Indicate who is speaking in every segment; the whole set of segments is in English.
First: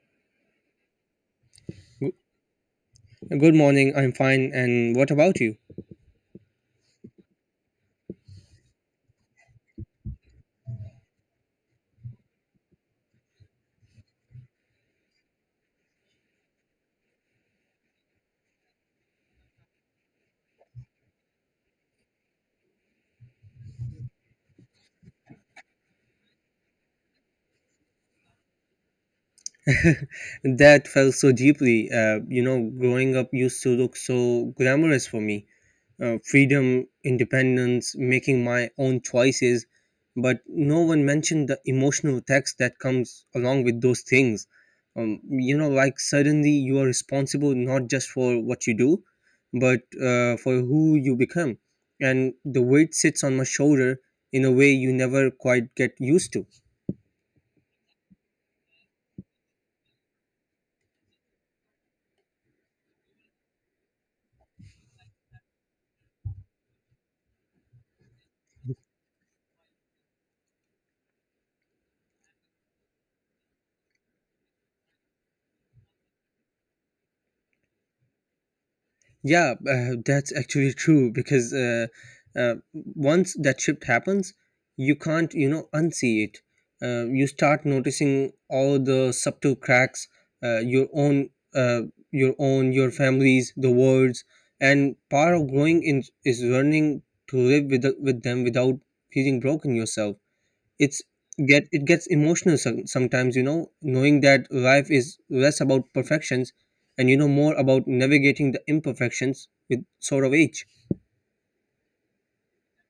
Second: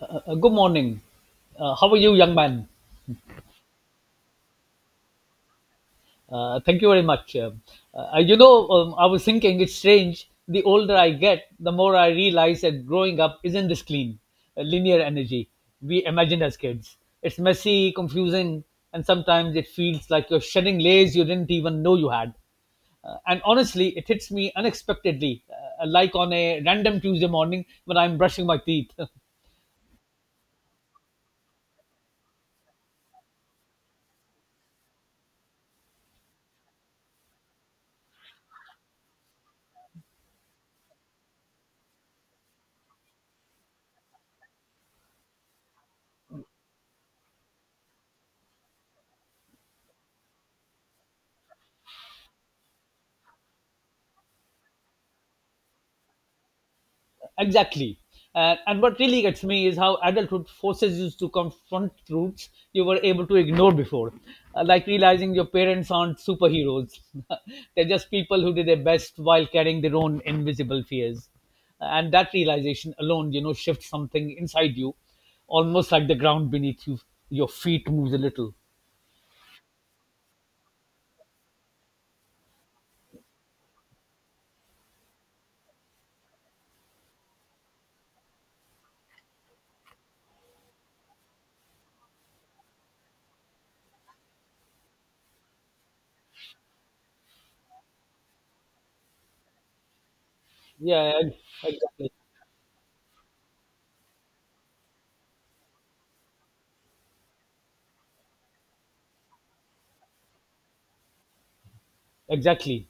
Speaker 1: Good morning. How are
Speaker 2: G-
Speaker 1: you, young man?
Speaker 2: Good morning. I'm fine. And what about you?
Speaker 1: Thank you very much. I was thinking it's strange. The older I get, the more I realize that growing up isn't this clean, linear energy we imagine as kids. It's messy, confusing, and sometimes it feels like you're shedding layers you didn't even know you had. And honestly, it hits me unexpectedly, like on a random Tuesday morning when I'm brushing my teeth.
Speaker 2: That felt so deeply. Growing up used to look so glamorous for me. Freedom, independence, making my own choices. But no one mentioned the emotional text that comes along with those things. Like suddenly you are responsible not just for what you do, but for who you become. And the weight sits on my shoulder in a way you never quite get used to.
Speaker 1: Exactly. And what really gets me is how adulthood forces you to confront truths you were able to ignore before. Like realizing your parents aren't superheroes. They're just people who did their best while carrying their own invisible fears. And that realization alone, you know, shifts something inside you, almost like the ground beneath you, your feet moves a little.
Speaker 2: Yeah, that's actually true because once that shift happens, you can't, you know, unsee it. You start noticing all the subtle cracks, uh, your own, uh, your own, your families, the words, and part of growing in, is learning to live with them without feeling broken yourself. it's
Speaker 1: Yeah,
Speaker 2: get it gets
Speaker 1: exactly.
Speaker 2: emotional sometimes, you know, knowing that life is less about perfections and, you know, more about navigating the imperfections with sort of age.
Speaker 1: Exactly.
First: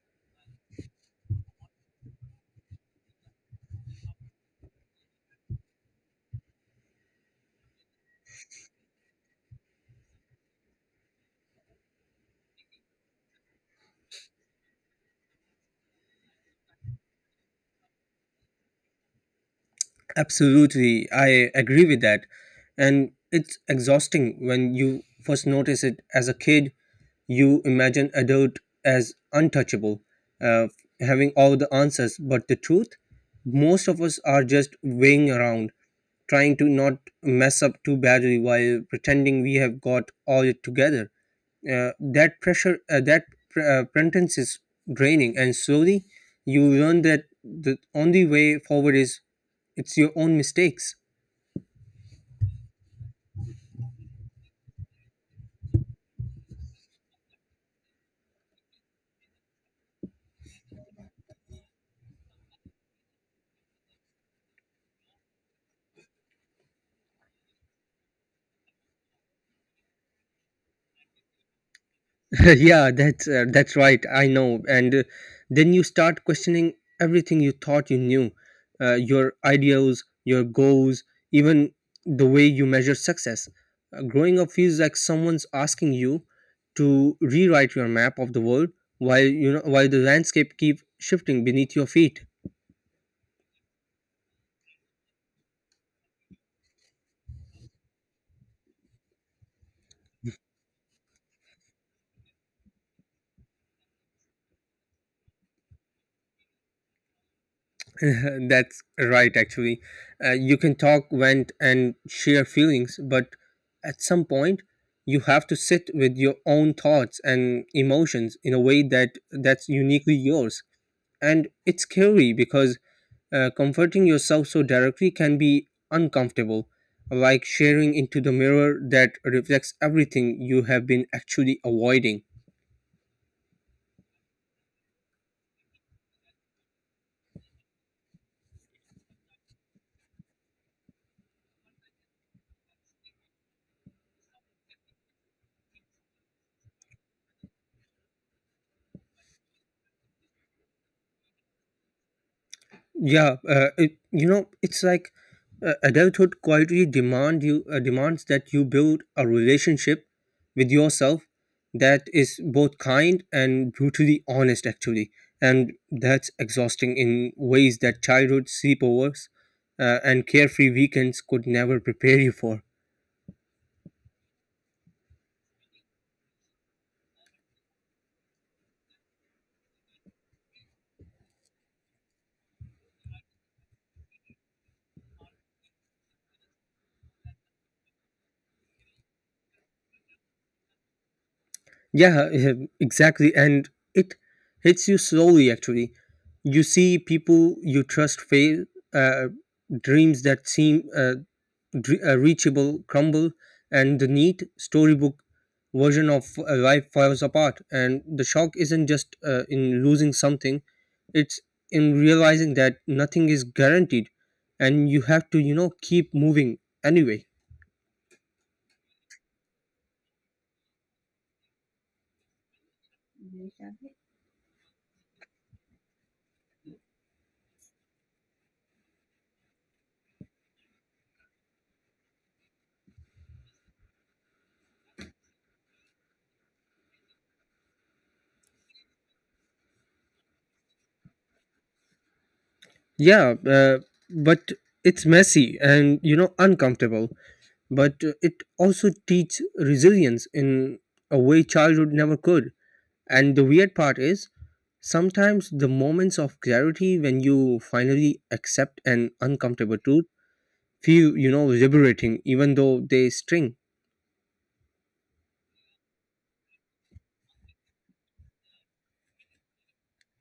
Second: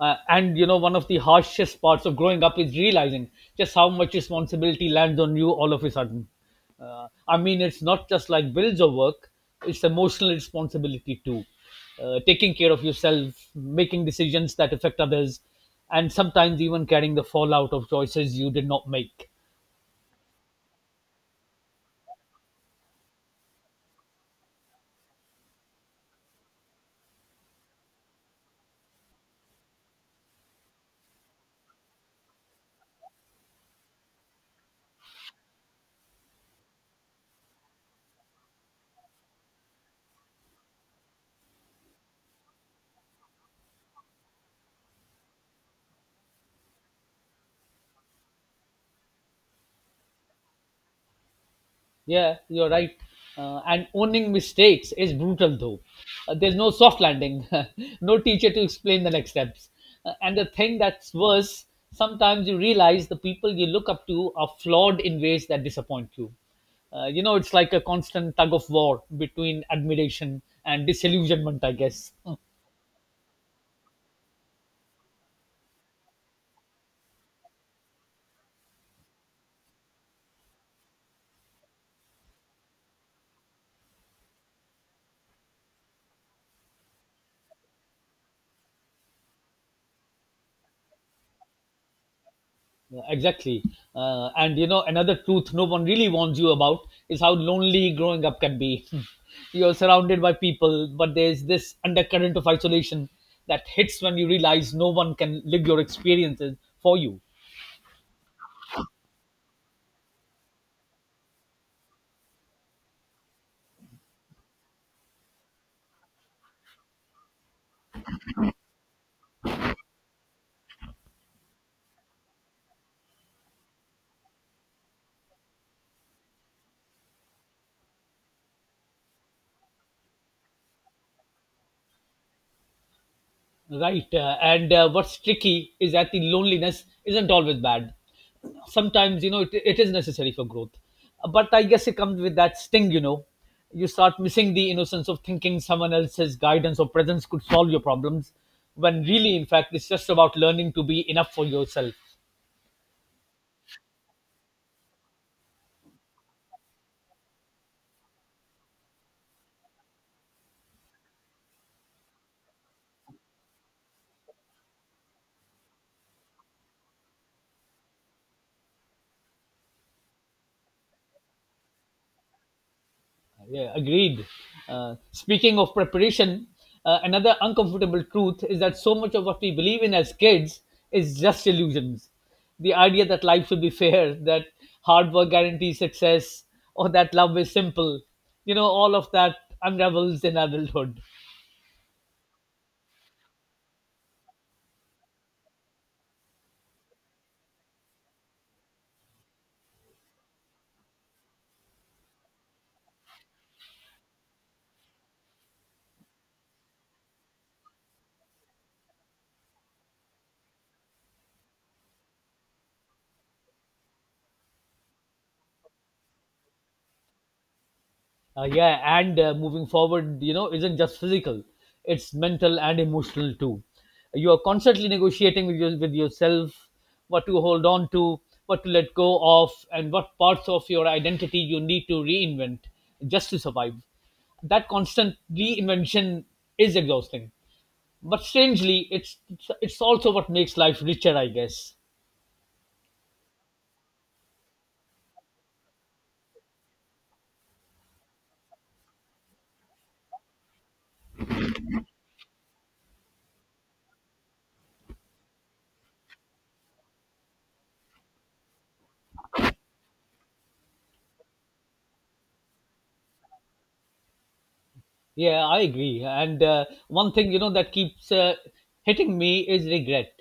Speaker 1: And you know, one of the harshest parts of growing up is realizing just how much responsibility lands on you all of a sudden. I mean, it's not just like bills or work, it's emotional responsibility too. Taking care of yourself, making decisions that affect others, and sometimes even carrying the fallout of choices you did not make.
Speaker 2: Absolutely, I agree with that, and it's exhausting when you first notice it as a kid. You imagine adult as untouchable, uh, having all the answers, but the truth, most of us are just weighing around, trying to not mess up too badly while pretending we have got all it together. That pretense is draining, and slowly you learn that the only way forward is it's your own mistakes.
Speaker 1: Yeah, you're right. And owning mistakes is brutal, though. There's no soft landing, no teacher to explain the next steps. And the thing that's worse, sometimes you realize the people you look up to are flawed in ways that disappoint you. You know, it's like a constant tug of war between admiration and disillusionment, I guess.
Speaker 2: Yeah, that's right. I know. And then you start questioning everything you thought you knew, your ideals, your goals, even the way you measure success. Growing up feels like someone's asking you to rewrite your map of the world while, you know, while the landscape keep shifting beneath your feet.
Speaker 1: Yeah, exactly. And you know, another truth no one really warns you about is how lonely growing up can be. You're surrounded by people, but there's this undercurrent of isolation that hits when you realize no one can live your experiences for you.
Speaker 2: That's right, actually. You can talk, vent, and share feelings, but at some point, you have to sit with your own thoughts and emotions in a way that's uniquely yours. And it's scary because, comforting yourself so directly can be uncomfortable, like sharing into the mirror that reflects everything you have been actually avoiding.
Speaker 1: Right. And what's tricky is that the loneliness isn't always bad. Sometimes, you know, it is necessary for growth, but I guess it comes with that sting, you know. You start missing the innocence of thinking someone else's guidance or presence could solve your problems, when really, in fact, it's just about learning to be enough for yourself.
Speaker 2: Yeah, it, you know, it's like, adulthood quietly demand you demands that you build a relationship with yourself that is both kind and brutally honest, actually, and that's exhausting in ways that childhood sleepovers and carefree weekends could never prepare you for.
Speaker 1: Yeah, agreed. Speaking of preparation, another uncomfortable truth is that so much of what we believe in as kids is just illusions. The idea that life should be fair, that hard work guarantees success, or that love is simple, you know, all of that unravels in adulthood.
Speaker 2: Yeah, yeah, exactly, and it hits you slowly. Actually, you see people you trust fail. Uh, dreams that seem reachable crumble and the neat storybook version of life falls apart, and the shock isn't just in losing something, it's in realizing that nothing is guaranteed and you have to, you know, keep moving anyway.
Speaker 1: Yeah, and moving forward, you know, isn't just physical; it's mental and emotional too. You are constantly negotiating with yourself what to hold on to, what to let go of, and what parts of your identity you need to reinvent just to survive. That constant reinvention is exhausting, but strangely, it's also what makes life richer, I guess.
Speaker 2: yeah uh, but it's messy and, you know, uncomfortable, but it also teaches resilience in a way childhood never could. And the weird part is, sometimes the moments of clarity when you finally accept an uncomfortable truth feel, you know, liberating, even though they sting.
Speaker 1: Yeah, I agree. And one thing, you know, that keeps hitting me is regret.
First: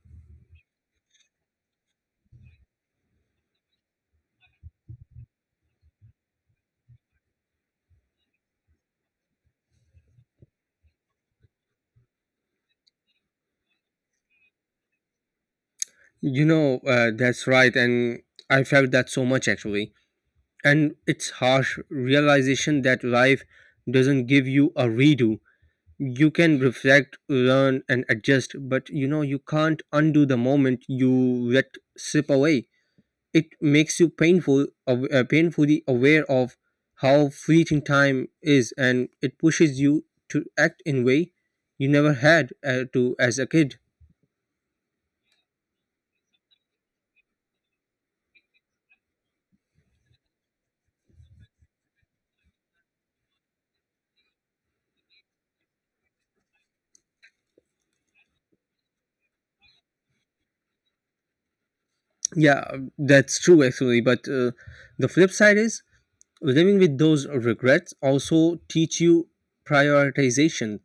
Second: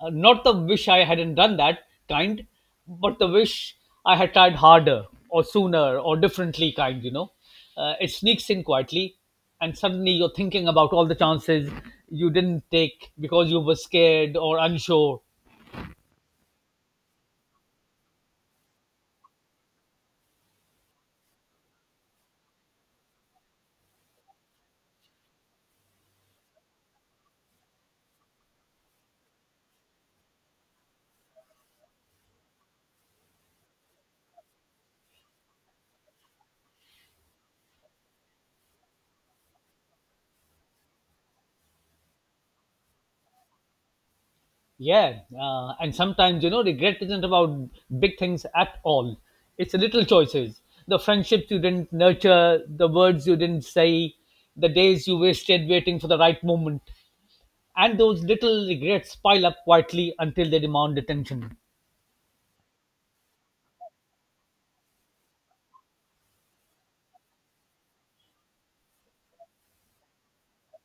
Speaker 1: Not the wish I hadn't done that kind, but the wish I had tried harder or sooner or differently kind. You know, it sneaks in quietly, and suddenly you're thinking about all the chances you didn't take because you were scared or unsure.
Speaker 2: You know, that's right. And I felt that so much actually. And it's harsh realization that life doesn't give you a redo. You can reflect, learn, and adjust, but, you know, you can't undo the moment you let slip away. It makes you painfully aware of how fleeting time is, and it pushes you to act in way you never had to as a kid.
Speaker 1: Yeah, and sometimes, you know, regret isn't about big things at all. It's little choices, the friendships you didn't nurture, the words you didn't say, the days you wasted waiting for the right moment, and those little regrets pile up quietly until they demand attention.
Speaker 2: Yeah, that's true actually, but the flip side is living with those regrets also teach you prioritization.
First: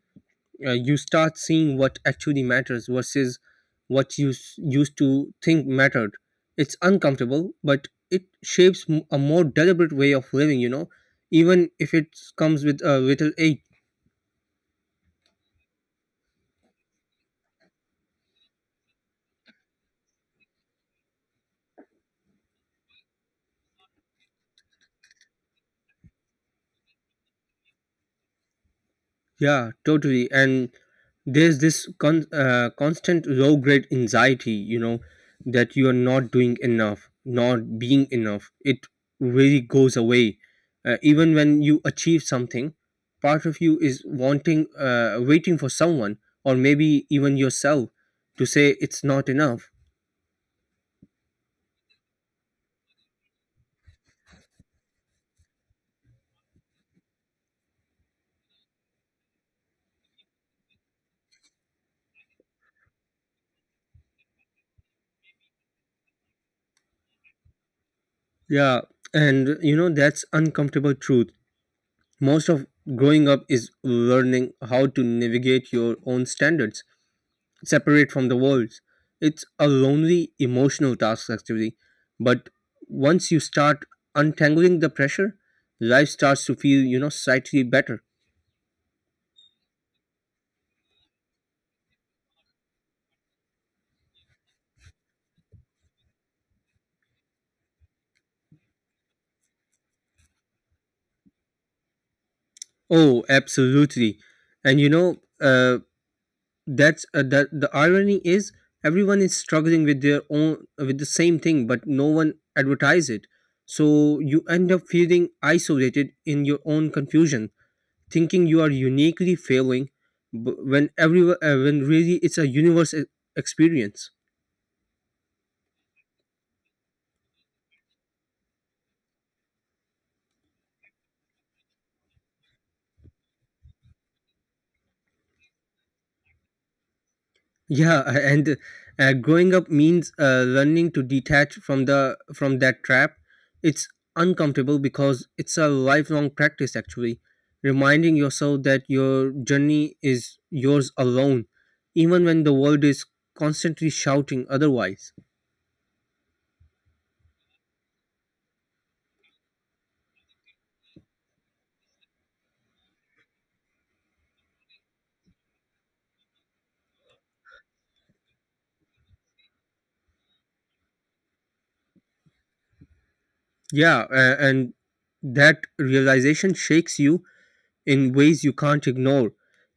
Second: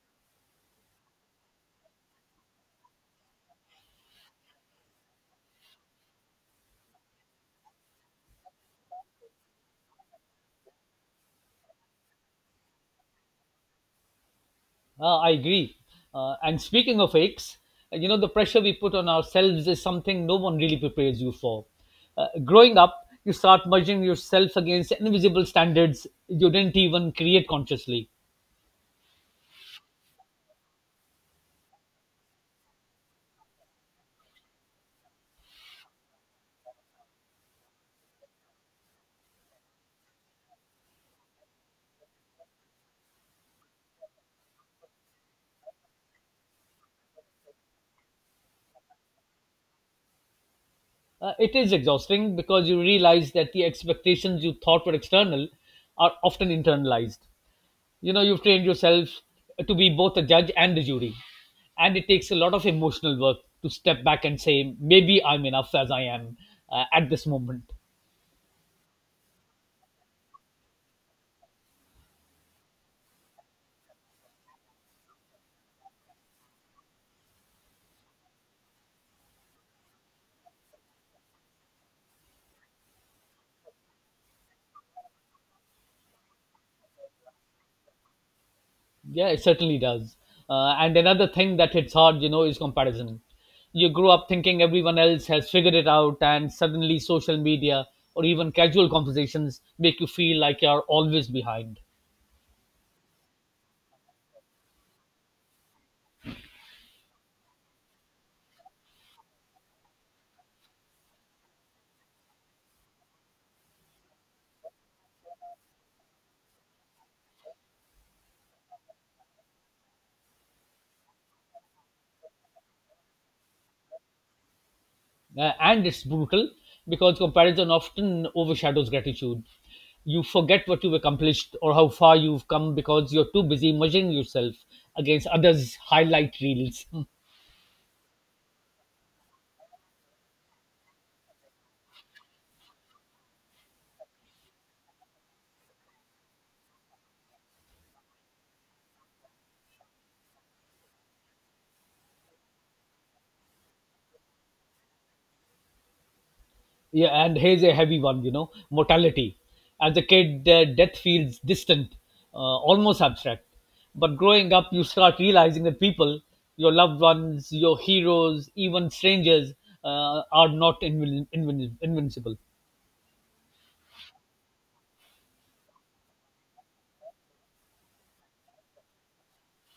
Speaker 2: You start seeing what actually matters versus what used to think mattered. It's uncomfortable, but it shapes a more deliberate way of living, you know, even if it comes with a little ache.
Speaker 1: I agree. And speaking of aches, you know, the pressure we put on ourselves is something no one really prepares you for. Growing up, you start measuring yourself against invisible standards you didn't even create consciously.
Speaker 2: Yeah, totally. And there's this constant low grade anxiety, you know, that you are not doing enough, not being enough. It really goes away. Even when you achieve something, part of you is waiting for someone or maybe even yourself to say it's not enough.
Speaker 1: It is exhausting because you realize that the expectations you thought were external are often internalized. You know, you've trained yourself to be both a judge and a jury. And it takes a lot of emotional work to step back and say, maybe I'm enough as I am at this moment.
Speaker 2: Yeah, and you know, that's uncomfortable truth. Most of growing up is learning how to navigate your own standards separate from the worlds. It's a lonely emotional task actually, but once you start untangling the pressure, life starts to feel, you know, slightly better.
Speaker 1: Yeah, it certainly does. And another thing that hits hard, you know, is comparison. You grew up thinking everyone else has figured it out, and suddenly social media or even casual conversations make you feel like you're always behind.
Speaker 2: Oh, absolutely, and you know, that the irony is everyone is struggling with their own with the same thing, but no one advertise it. So you end up feeling isolated in your own confusion, thinking you are uniquely failing, when really it's a universe experience.
Speaker 1: And it's brutal because comparison often overshadows gratitude. You forget what you've accomplished or how far you've come because you're too busy measuring yourself against others' highlight reels.
Speaker 2: Yeah. And growing up means, learning to detach from the from that trap. It's uncomfortable because it's a lifelong practice actually, reminding yourself that your journey is yours alone, even when the world is constantly shouting otherwise.
Speaker 1: Yeah, and here's a heavy one, you know, mortality. As a kid, death feels distant, almost abstract. But growing up, you start realizing that people, your loved ones, your heroes, even strangers, are not invincible.
Speaker 2: Yeah and that realization shakes you in ways you can't ignore.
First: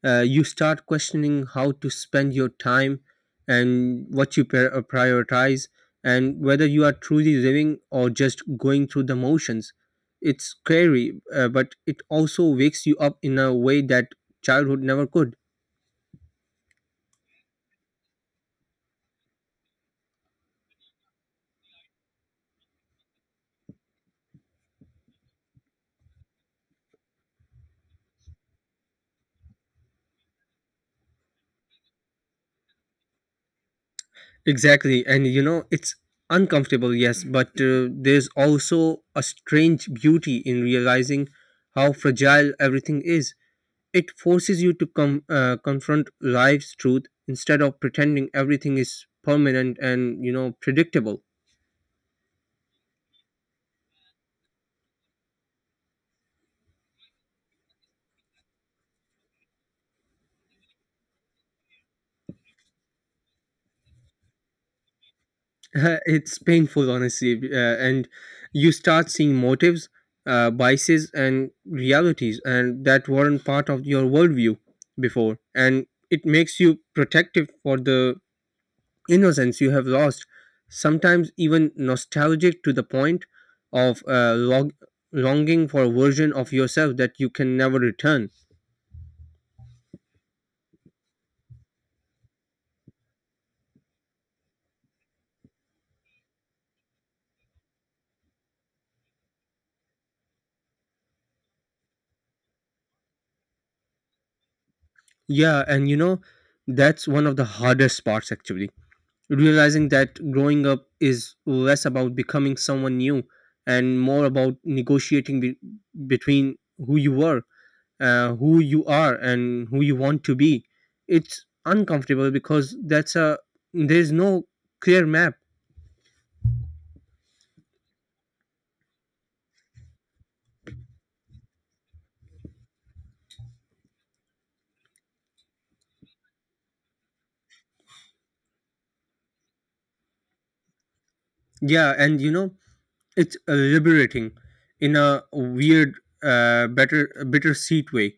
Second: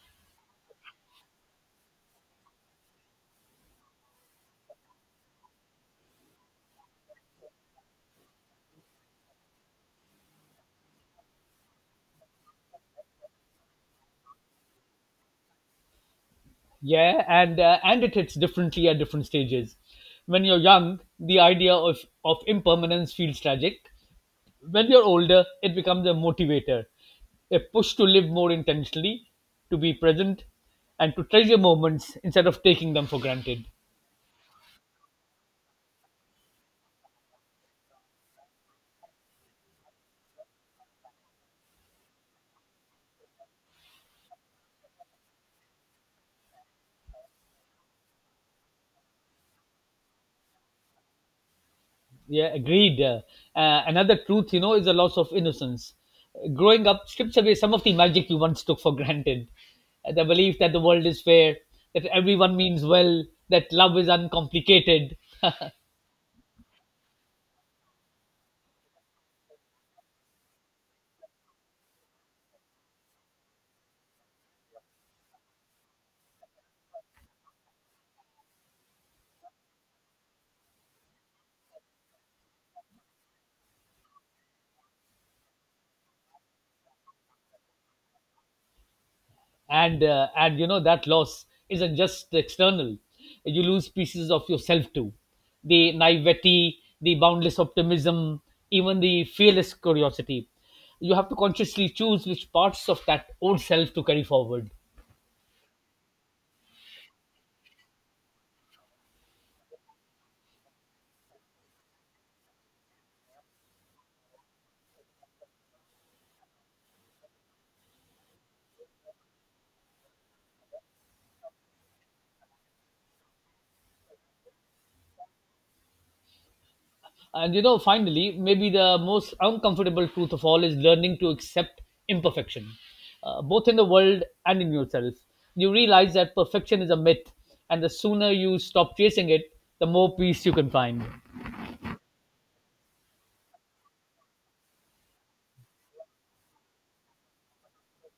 Speaker 2: You start questioning how to spend your time and what you prioritize, and whether you are truly living or just going through the motions. It's scary, but it also wakes you up in a way that childhood never could.
Speaker 1: Yeah, and it hits differently at different stages. When you're young, the idea of impermanence feels tragic. When you're older, it becomes a motivator, a push to live more intentionally, to be present, and to treasure moments instead of taking them for granted.
Speaker 2: Exactly, and you know, it's uncomfortable, yes, but there's also a strange beauty in realizing how fragile everything is. It forces you to confront life's truth instead of pretending everything is permanent and, you know, predictable.
Speaker 1: Yeah, agreed. Another truth, you know, is the loss of innocence. Growing up strips away some of the magic you once took for granted. The belief that the world is fair, that everyone means well, that love is uncomplicated.
Speaker 2: It's painful, honestly, and you start seeing motives, biases, and realities, and that weren't part of your worldview before, and it makes you protective for the innocence you have lost. Sometimes even nostalgic to the point of longing for a version of yourself that you can never return.
Speaker 1: And you know, that loss isn't just external. You lose pieces of yourself too, the naivety, the boundless optimism, even the fearless curiosity. You have to consciously choose which parts of that old self to carry forward.
Speaker 2: Yeah, and you know, that's one of the hardest parts actually. Realizing that growing up is less about becoming someone new and more about negotiating between who you were, who you are, and who you want to be. It's uncomfortable because that's a there's no clear map.
Speaker 1: And you know, finally, maybe the most uncomfortable truth of all is learning to accept imperfection, both in the world and in yourself. You realize that perfection is a myth, and the sooner you stop chasing it, the more peace you can find.
Speaker 2: Yeah, and you know, it's liberating in a weird, bitter seat way.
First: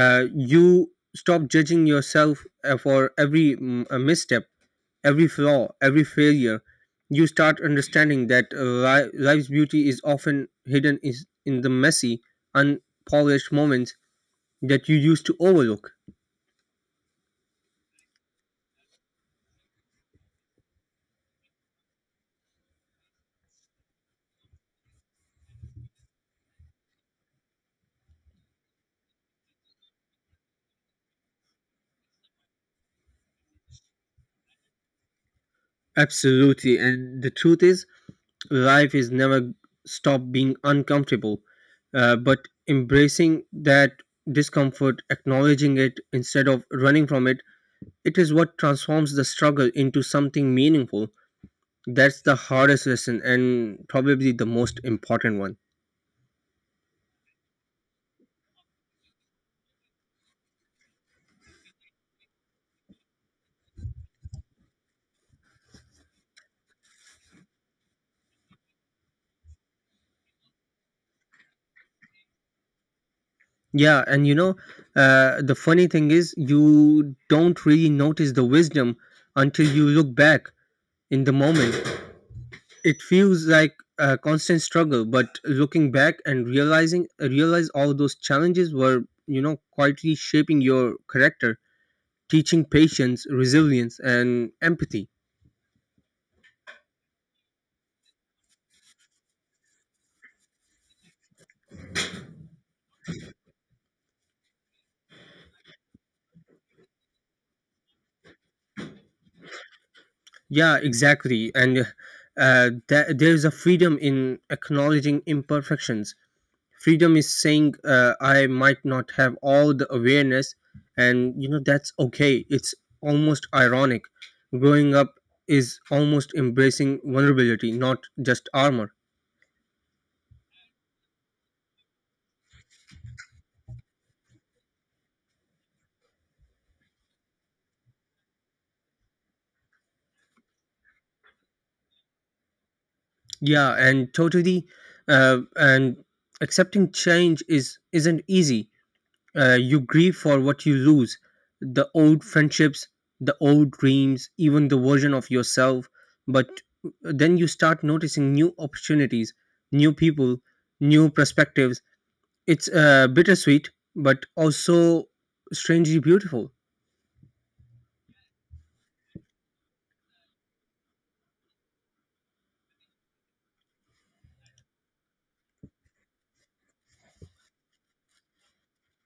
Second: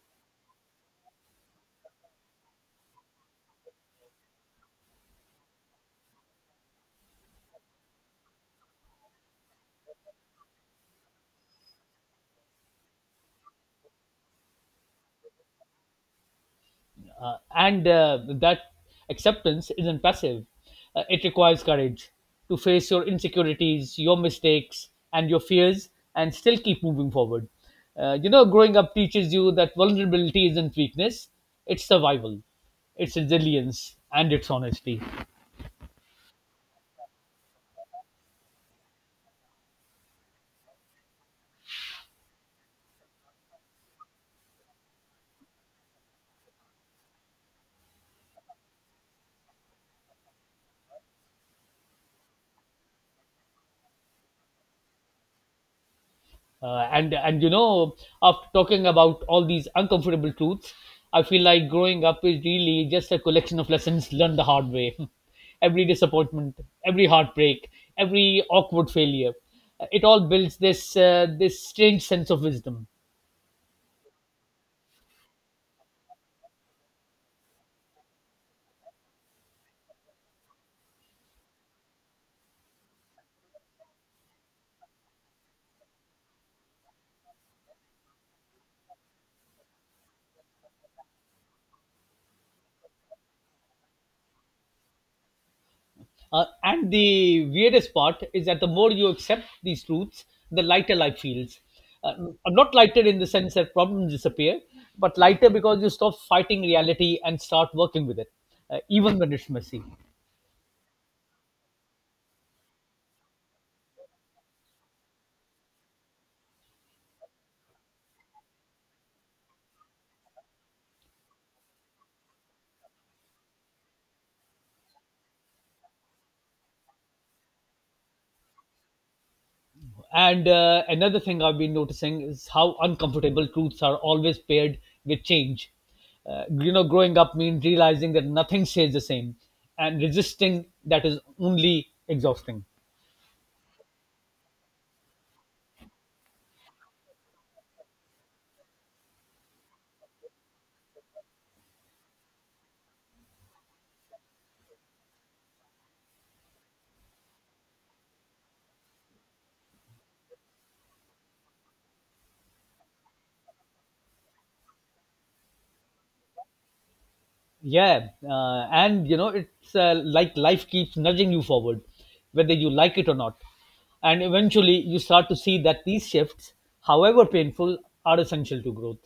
Speaker 2: You stop judging yourself for every misstep, every flaw, every failure. You start understanding that life's beauty is often hidden is in the messy, unpolished moments that you used to overlook.
Speaker 1: And that acceptance isn't passive. It requires courage to face your insecurities, your mistakes, and your fears, and still keep moving forward. You know, growing up teaches you that vulnerability isn't weakness; it's survival, it's resilience, and it's honesty.
Speaker 2: Absolutely, and the truth is, life is never stop being uncomfortable, but embracing that discomfort, acknowledging it instead of running from it, it is what transforms the struggle into something meaningful. That's the hardest lesson and probably the most important one.
Speaker 1: And you know, after talking about all these uncomfortable truths, I feel like growing up is really just a collection of lessons learned the hard way. Every disappointment, every heartbreak, every awkward failure, it all builds this strange sense of wisdom.
Speaker 2: Yeah, and you know, the funny thing is you don't really notice the wisdom until you look back. In the moment, it feels like a constant struggle, but looking back and realizing realize all those challenges were, you know, quietly shaping your character, teaching patience, resilience, and empathy.
Speaker 1: And the weirdest part is that the more you accept these truths, the lighter life feels. Uh, Not lighter in the sense that problems disappear, but lighter because you stop fighting reality and start working with it, even when it's messy.
Speaker 2: Yeah, exactly. And that, there's a freedom in acknowledging imperfections, freedom is saying, I might not have all the awareness, and you know that's okay. It's almost ironic, growing up is almost embracing vulnerability, not just armor.
Speaker 1: And another thing I've been noticing is how uncomfortable truths are always paired with change. You know, growing up means realizing that nothing stays the same, and resisting that is only exhausting.
Speaker 2: Yeah and totally. And accepting change is isn't easy. You grieve for what you lose, the old friendships, the old dreams, even the version of yourself. But then you start noticing new opportunities, new people, new perspectives. It's bittersweet, but also strangely beautiful.
Speaker 1: Yeah, and you know, it's like life keeps nudging you forward, whether you like it or not, and eventually you start to see that these shifts, however painful, are essential to growth.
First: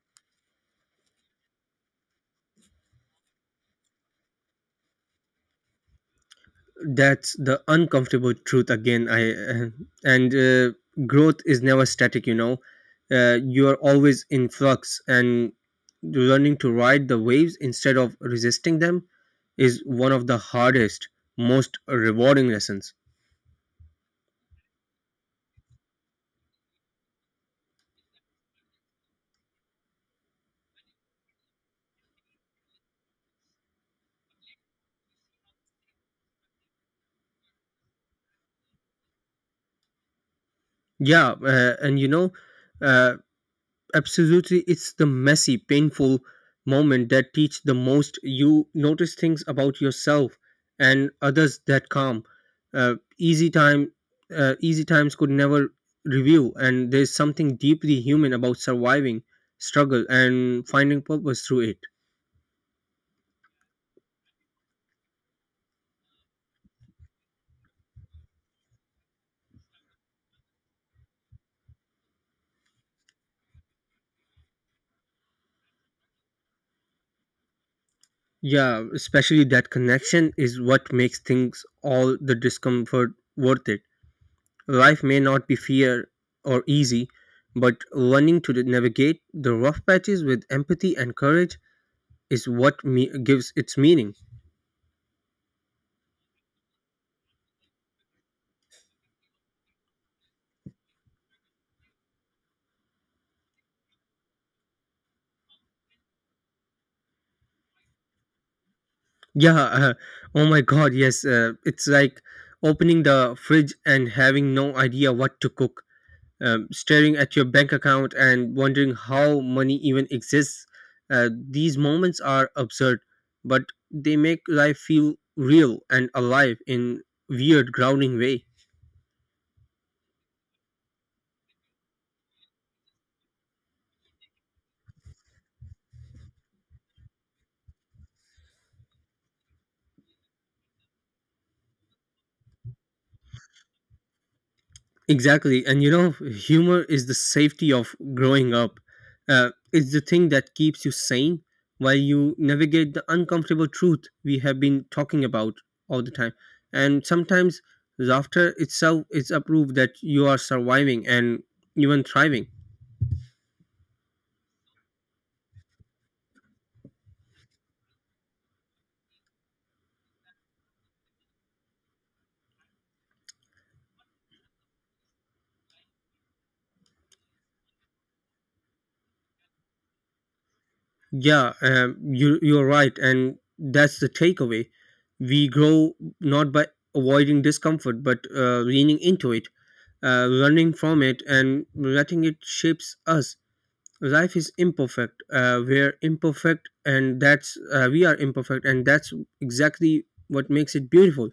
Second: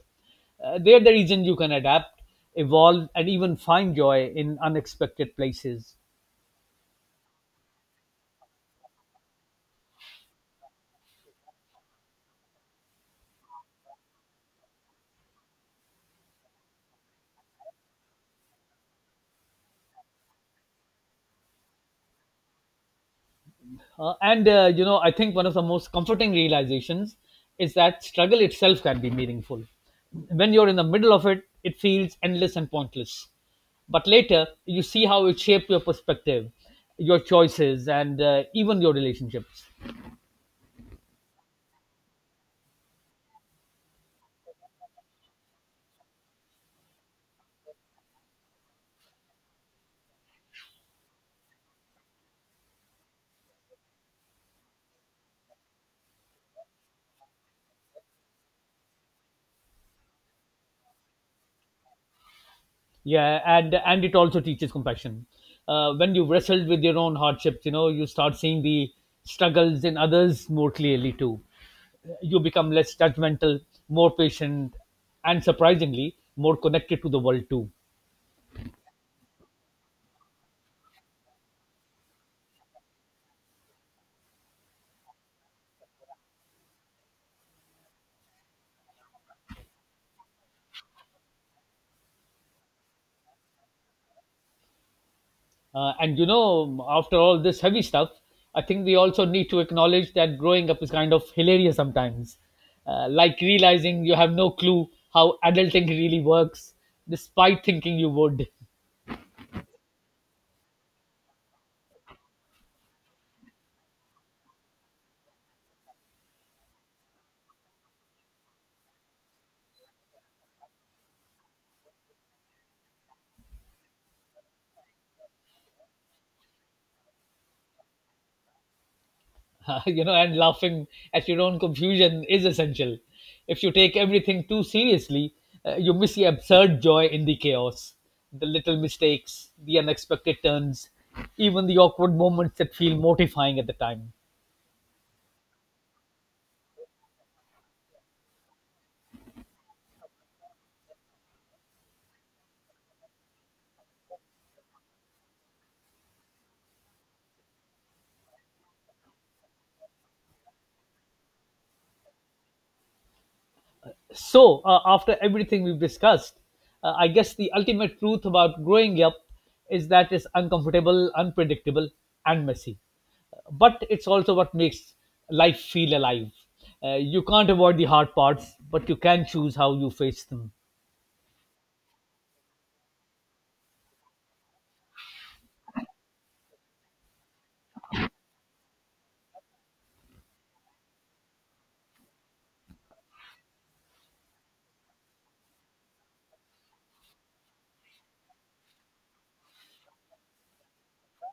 Speaker 1: They're the reason you can adapt, evolve, and even find joy in unexpected places.
Speaker 2: That's the uncomfortable truth again. I and Growth is never static. You know, you are always in flux, and learning to ride the waves instead of resisting them is one of the hardest, most rewarding lessons.
Speaker 1: And you know, I think one of the most comforting realizations is that struggle itself can be meaningful. When you're in the middle of it, it feels endless and pointless. But later, you see how it shaped your perspective, your choices, and even your relationships.
Speaker 2: Yeah, uh, absolutely, it's the messy, painful moment that teach the most. You notice things about yourself and others that calm. Uh, easy time, Easy times could never review, and there's something deeply human about surviving, struggle, and finding purpose through it.
Speaker 1: Yeah, and it also teaches compassion. When you've wrestled with your own hardships, you know, you start seeing the struggles in others more clearly too. You become less judgmental, more patient, and surprisingly more connected to the world too.
Speaker 2: Yeah, especially that connection is what makes things all the discomfort worth it. Life may not be fair or easy, but learning to navigate the rough patches with empathy and courage is what gives its meaning.
Speaker 1: And you know, after all this heavy stuff, I think we also need to acknowledge that growing up is kind of hilarious sometimes, like realizing you have no clue how adulting really works despite thinking you would.
Speaker 2: Yeah, oh my god, yes, it's like opening the fridge and having no idea what to cook. Staring at your bank account and wondering how money even exists. These moments are absurd, but they make life feel real and alive in weird grounding way.
Speaker 1: You know, and laughing at your own confusion is essential. If you take everything too seriously, you miss the absurd joy in the chaos, the little mistakes, the unexpected turns, even the awkward moments that feel mortifying at the time.
Speaker 2: Exactly. And you know, humor is the safety of growing up. It's the thing that keeps you sane while you navigate the uncomfortable truth we have been talking about all the time. And sometimes laughter itself is a proof that you are surviving and even thriving.
Speaker 1: So, after everything we've discussed, I guess the ultimate truth about growing up is that it's uncomfortable, unpredictable, and messy. But it's also what makes life feel alive. You can't avoid the hard parts, but you can choose how you face them.
Speaker 2: Yeah, you're right. And that's the takeaway. We grow not by avoiding discomfort, but leaning into it, running from it, and letting it shapes us. Life is imperfect, we're imperfect, and that's exactly what makes it beautiful.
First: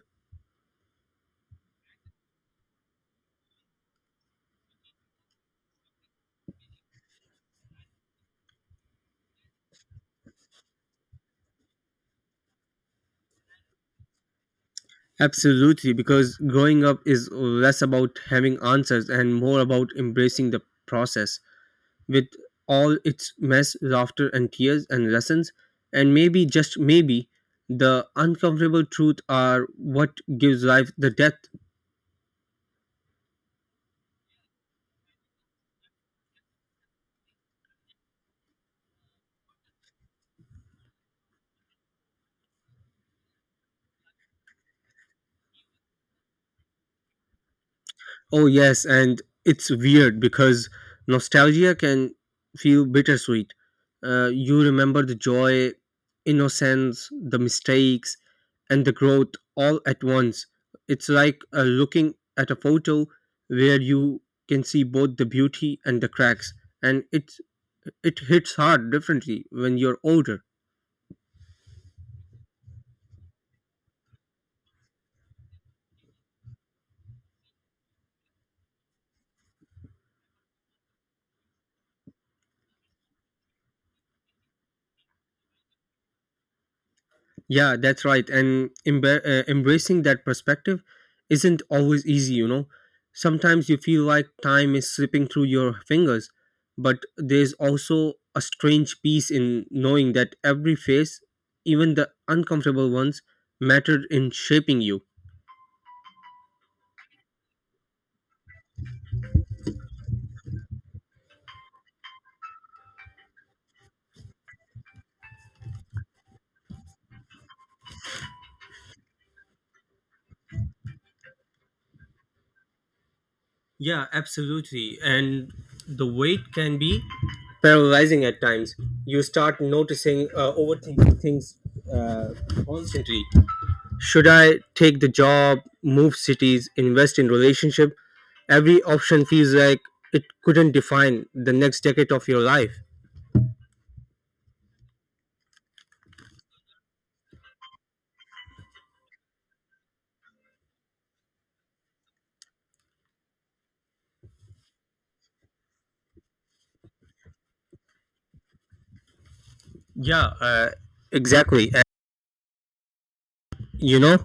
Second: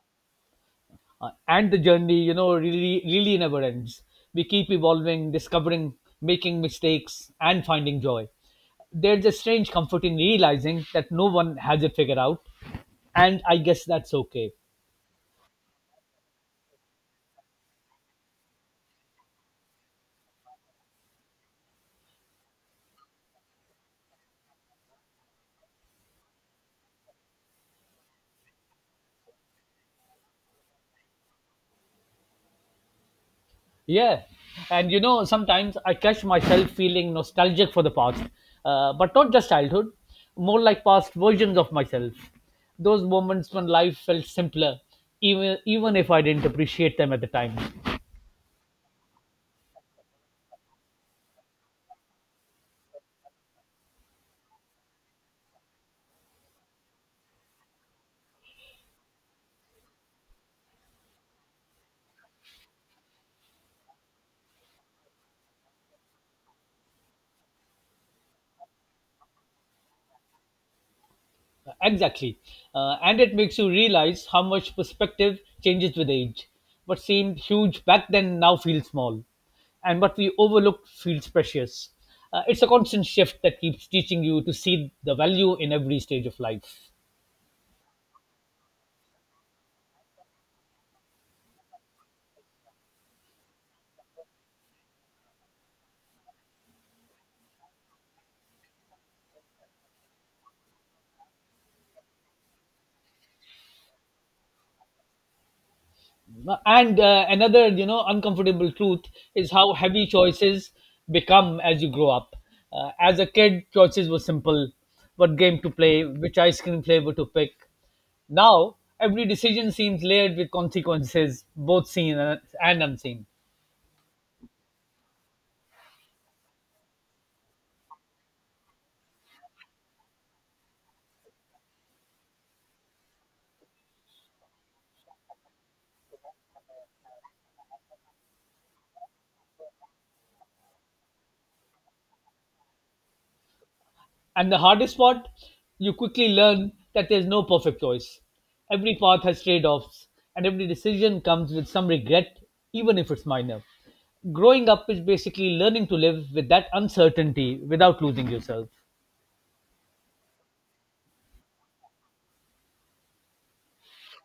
Speaker 1: And the journey, you know, really really never ends. We keep evolving, discovering, making mistakes, and finding joy. There's a strange comfort in realizing that no one has it figured out, and I guess that's okay.
Speaker 2: Absolutely, because growing up is less about having answers and more about embracing the process, with all its mess, laughter and tears and lessons. And maybe, just maybe, the uncomfortable truth are what gives life the depth.
Speaker 1: Yeah, and you know, sometimes I catch myself feeling nostalgic for the past, but not just childhood, more like past versions of myself, those moments when life felt simpler, even if I didn't appreciate them at the time.
Speaker 2: Oh yes, and it's weird because nostalgia can feel bittersweet. You remember the joy, innocence, the mistakes, and the growth all at once. It's like looking at a photo where you can see both the beauty and the cracks, and it hits hard differently when you're older.
Speaker 1: Exactly. And it makes you realize how much perspective changes with age. What seemed huge back then now feels small. And what we overlooked feels precious. It's a constant shift that keeps teaching you to see the value in every stage of life.
Speaker 2: Yeah, that's right. And embracing that perspective isn't always easy, you know. Sometimes you feel like time is slipping through your fingers, but there's also a strange peace in knowing that every phase, even the uncomfortable ones, mattered in shaping you.
Speaker 1: And another, you know, uncomfortable truth is how heavy choices become as you grow up. As a kid, choices were simple: what game to play, which ice cream flavor to pick. Now, every decision seems layered with consequences, both seen and unseen.
Speaker 2: Yeah, absolutely. And the weight can be paralyzing at times. You start noticing, overthinking things uh, constantly. Should I take the job, move cities, invest in relationship? Every option feels like it couldn't define the next decade of your life.
Speaker 1: And the hardest part, you quickly learn that there's no perfect choice. Every path has trade offs, and every decision comes with some regret, even if it's minor. Growing up is basically learning to live with that uncertainty without losing yourself.
Speaker 2: Yeah, uh, exactly. And, you know,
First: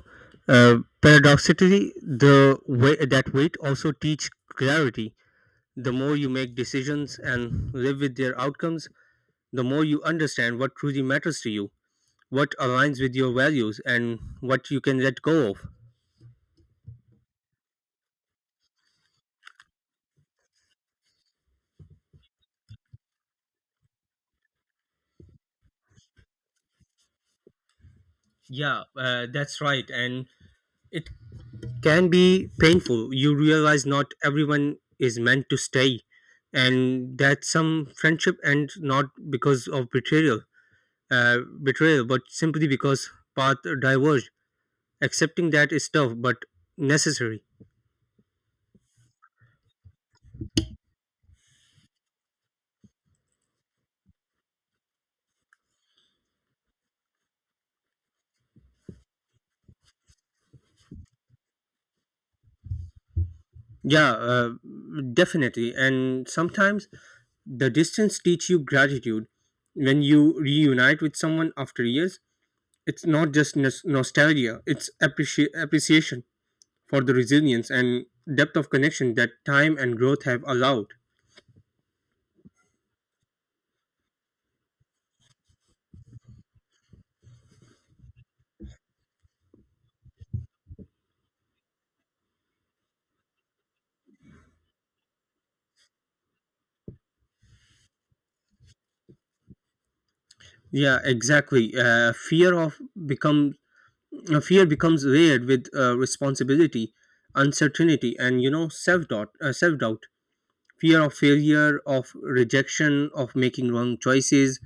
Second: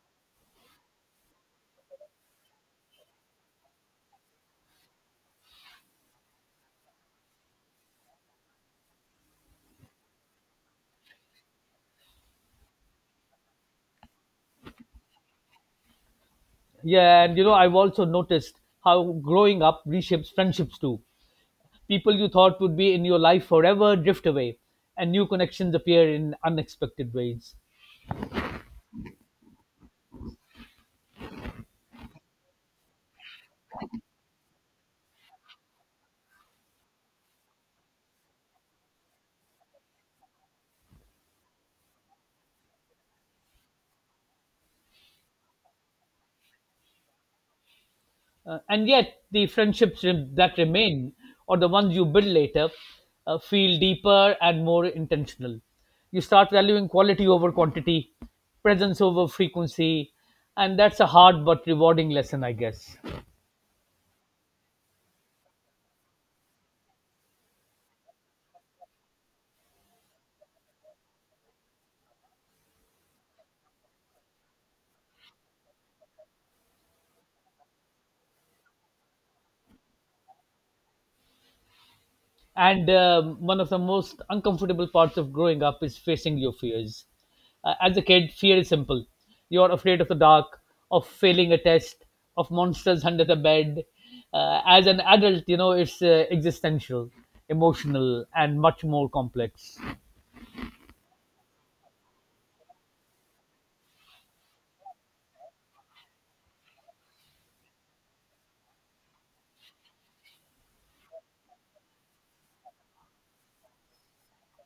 Speaker 2: uh, paradoxically, the way that weight also teach clarity. The more you make decisions and live with their outcomes, the more you understand what truly matters to you, what aligns with your values, and what you can let go of.
Speaker 1: Yeah, and you know, I've also noticed how growing up reshapes friendships too. People you thought would be in your life forever drift away, and new connections appear in unexpected ways.
Speaker 2: Yeah, that's right, and it can be painful. You realize not everyone is meant to stay, and that some friendship end not because of betrayal, but simply because path diverged. Accepting that is tough, but necessary.
Speaker 1: And yet, the friendships that remain, or the ones you build later, feel deeper and more intentional. You start valuing quality over quantity, presence over frequency, and that's a hard but rewarding lesson, I guess.
Speaker 2: Yeah, uh, Definitely. And sometimes the distance teach you gratitude. When you reunite with someone after years, it's not just nostalgia; it's appreciation for the resilience and depth of connection that time and growth have allowed.
Speaker 1: And one of the most uncomfortable parts of growing up is facing your fears. As a kid, fear is simple. You are afraid of the dark, of failing a test, of monsters under the bed. As an adult, you know, it's existential, emotional, and much more complex.
Speaker 2: Yeah, exactly. Become Fear becomes layered with responsibility, uncertainty, and you know, self doubt, fear of failure, of rejection, of making wrong choices.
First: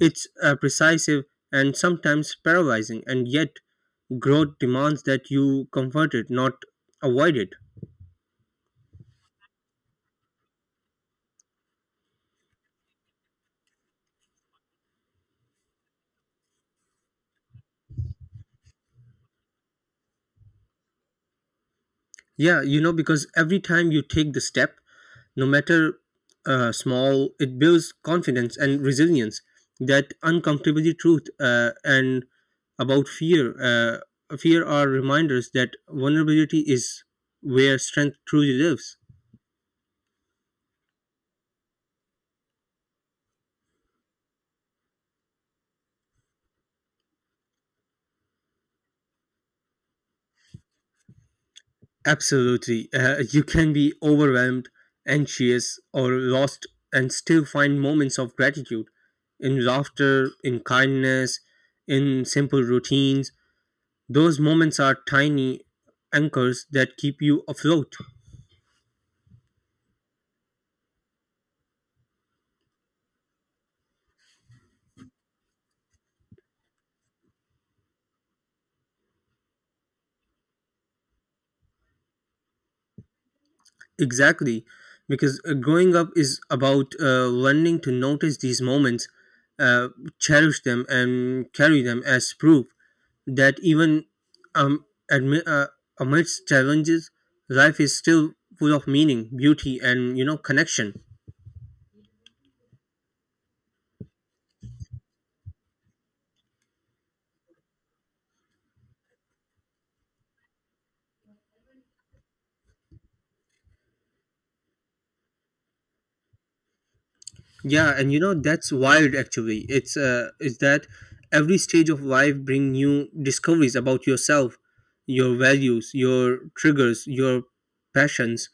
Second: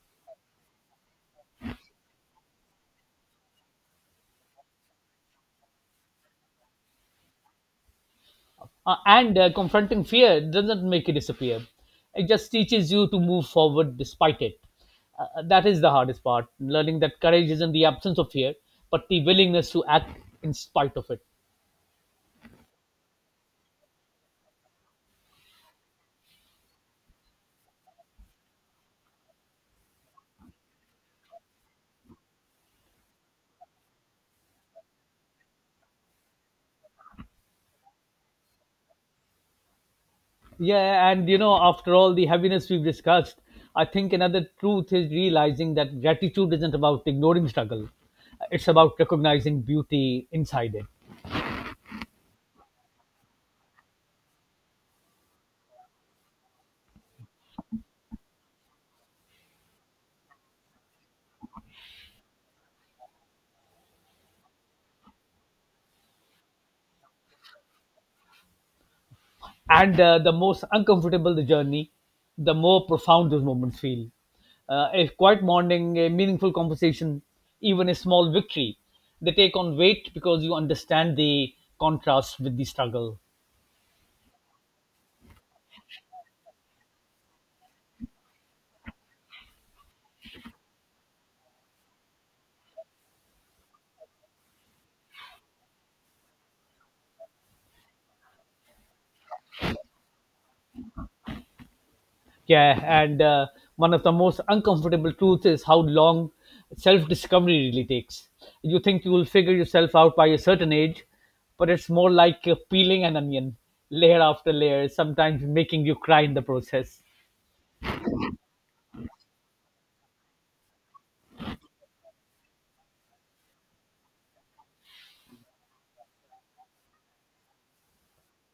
Speaker 2: It's precisive and sometimes paralyzing, and yet growth demands that you comfort it, not avoid it.
Speaker 1: And confronting fear doesn't make it disappear. It just teaches you to move forward despite it. That is the hardest part, learning that courage isn't the absence of fear, but the willingness to act in spite of it.
Speaker 2: Yeah, you know, because every time you take the step, no matter small, it builds confidence and resilience. That uncomfortability, truth and about fear, fear are reminders that vulnerability is where strength truly lives.
Speaker 1: Yeah, and you know, after all the heaviness we've discussed, I think another truth is realizing that gratitude isn't about ignoring struggle. It's about recognizing beauty inside it.
Speaker 2: Absolutely, you can be overwhelmed, anxious, or lost, and still find moments of gratitude in laughter, in kindness, in simple routines. Those moments are tiny anchors that keep you afloat.
Speaker 1: And uh, the most uncomfortable the journey, the more profound those moments feel. A quiet morning, a meaningful conversation, even a small victory, they take on weight because you understand the contrast with the struggle.
Speaker 2: Exactly, because growing up is about learning to notice these moments, uh, cherish them, and carry them as proof that even um, admi- uh, amidst challenges, life is still full of meaning, beauty, and you know, connection.
Speaker 1: Yeah, and One of the most uncomfortable truths is how long self discovery really takes. You think you will figure yourself out by a certain age, but it's more like peeling an onion, layer after layer, sometimes making you cry in the process.
Speaker 2: Yeah, and you know, that's wild actually. It's is that every stage of life bring new discoveries about yourself, your values, your triggers, your passions.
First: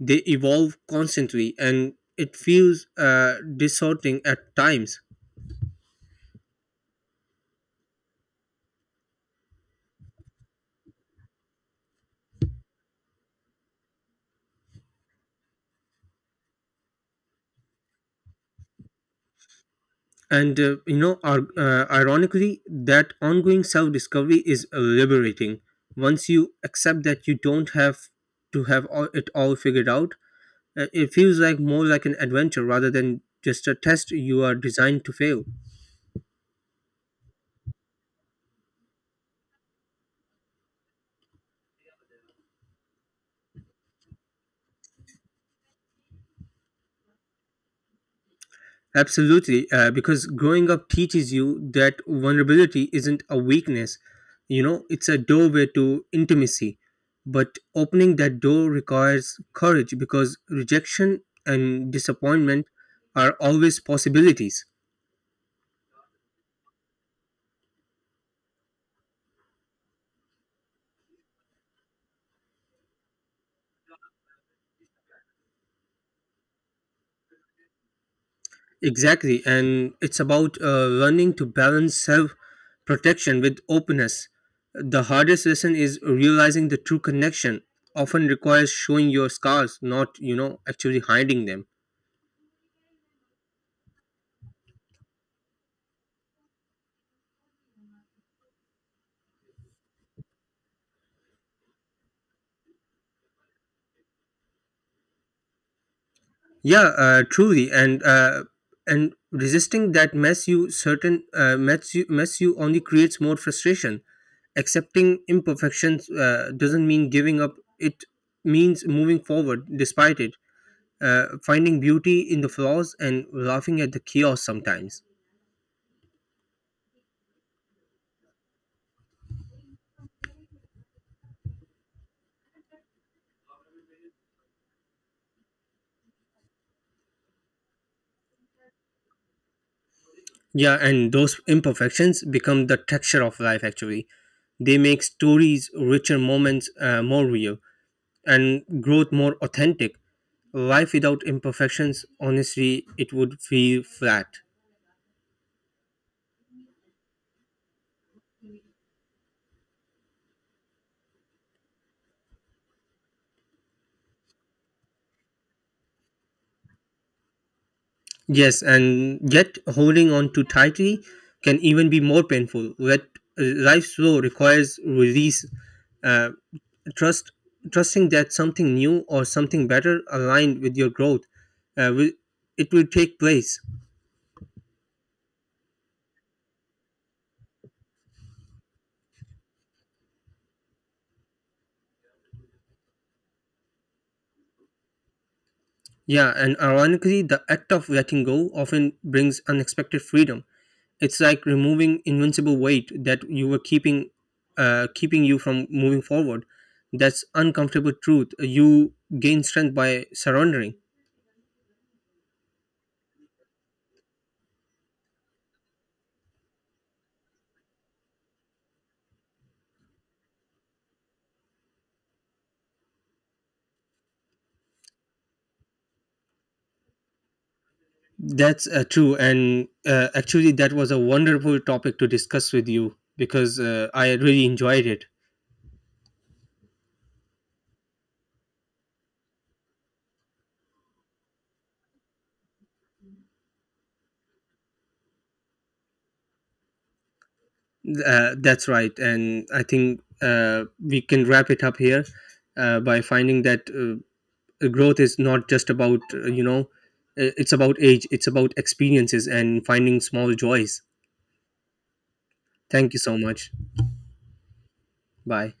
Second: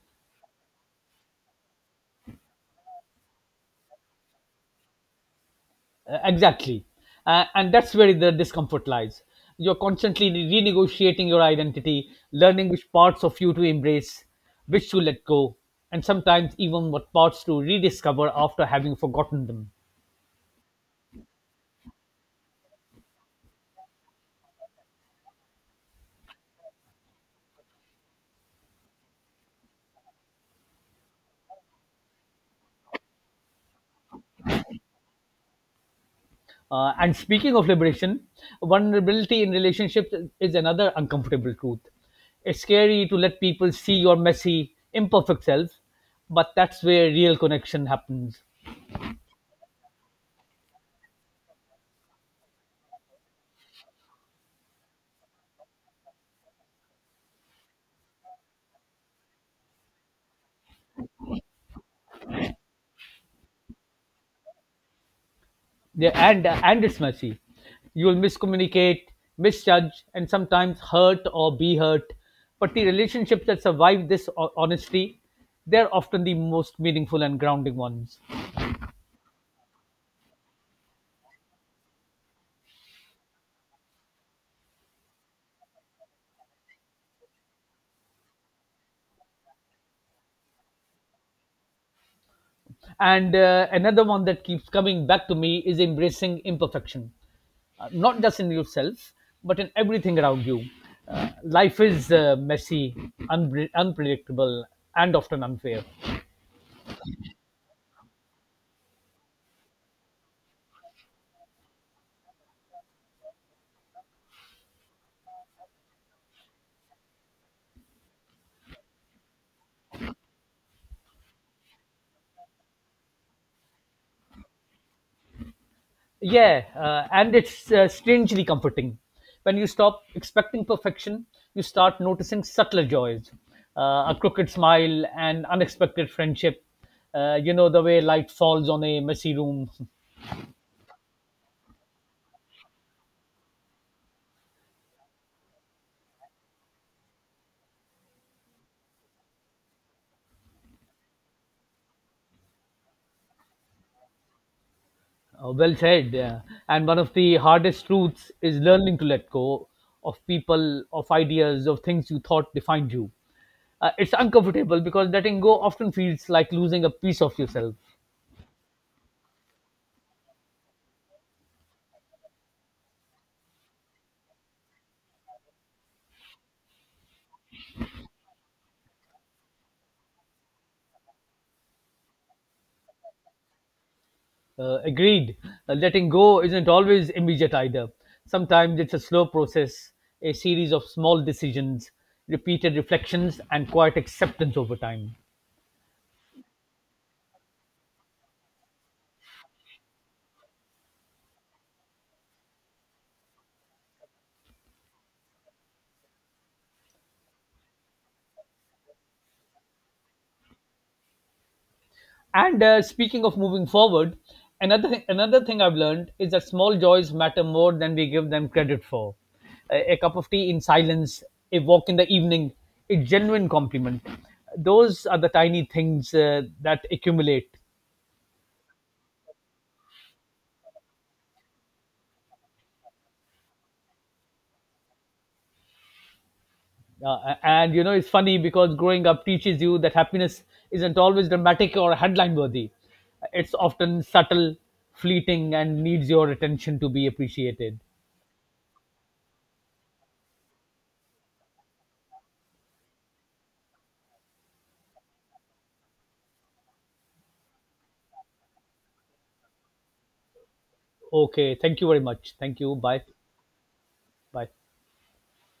Speaker 2: They evolve constantly and it feels disheartening at times.
Speaker 1: Exactly. And that's where the discomfort lies. You're constantly renegotiating your identity, learning which parts of you to embrace, which to let go, and sometimes even what parts to rediscover after having forgotten them.
Speaker 2: And ironically, that ongoing self-discovery is liberating. Once you accept that you don't have it all figured out, it feels like more like an adventure rather than just a test you are designed to fail.
Speaker 1: And speaking of liberation, vulnerability in relationships is another uncomfortable truth. It's scary to let people see your messy, imperfect self, but that's where real connection happens.
Speaker 2: Absolutely, because growing up teaches you that vulnerability isn't a weakness. You know, it's a doorway to intimacy. But opening that door requires courage because rejection and disappointment are always possibilities.
Speaker 1: Yeah, and it's messy. You will miscommunicate, misjudge, and sometimes hurt or be hurt. But the relationships that survive this honesty, they're often the most meaningful and grounding ones.
Speaker 2: Exactly, and it's about learning to balance self protection with openness. The hardest lesson is realizing the true connection. Often requires showing your scars, not, you know, actually hiding them.
Speaker 1: And another one that keeps coming back to me is embracing imperfection. Not just in yourself, but in everything around you. Life is messy, unpredictable, and often unfair.
Speaker 2: Yeah, Truly, and resisting that mess you certain mess you only creates more frustration. Accepting imperfections doesn't mean giving up. It means moving forward despite it. Finding beauty in the flaws and laughing at the chaos sometimes.
Speaker 1: Yeah, and it's strangely comforting. When you stop expecting perfection, you start noticing subtler joys, a crooked smile, an unexpected friendship. You know, the way light falls on a messy room.
Speaker 2: Yeah, and those imperfections become the texture of life actually. They make stories, richer moments more real, and growth more authentic. Life without imperfections, honestly, it would feel flat.
Speaker 1: Well said. Yeah. And one of the hardest truths is learning to let go of people, of ideas, of things you thought defined you. It's uncomfortable because letting go often feels like losing a piece of yourself.
Speaker 2: Yes, and yet holding on too tightly can even be more painful. That life's flow requires release. Uh, trust, Trusting that something new or something better aligned with your growth, uh, will, it will take place.
Speaker 1: Agreed. Letting go isn't always immediate either. Sometimes it's a slow process, a series of small decisions, repeated reflections, and quiet acceptance over time.
Speaker 2: Yeah, and ironically, the act of letting go often brings unexpected freedom. It's like removing invincible weight that you were keeping you from moving forward. That's uncomfortable truth. You gain strength by surrendering.
Speaker 1: And speaking of moving forward, another thing I've learned is that small joys matter more than we give them credit for. A cup of tea in silence, a walk in the evening, a genuine compliment. Those are the tiny things that accumulate.
Speaker 2: That's true, and actually, that was a wonderful topic to discuss with you because I really enjoyed it.
Speaker 1: And you know, it's funny because growing up teaches you that happiness isn't always dramatic or headline worthy. It's often subtle, fleeting, and needs your attention to be appreciated.
Speaker 2: That's right, and I think we can wrap it up here by finding that growth is not just about, you know, it's about age, it's about experiences and finding small joys.
Speaker 1: Okay, thank you very much. Thank you.
Speaker 2: Thank you
Speaker 1: Bye.
Speaker 2: so much.
Speaker 1: Bye.
Speaker 2: Bye.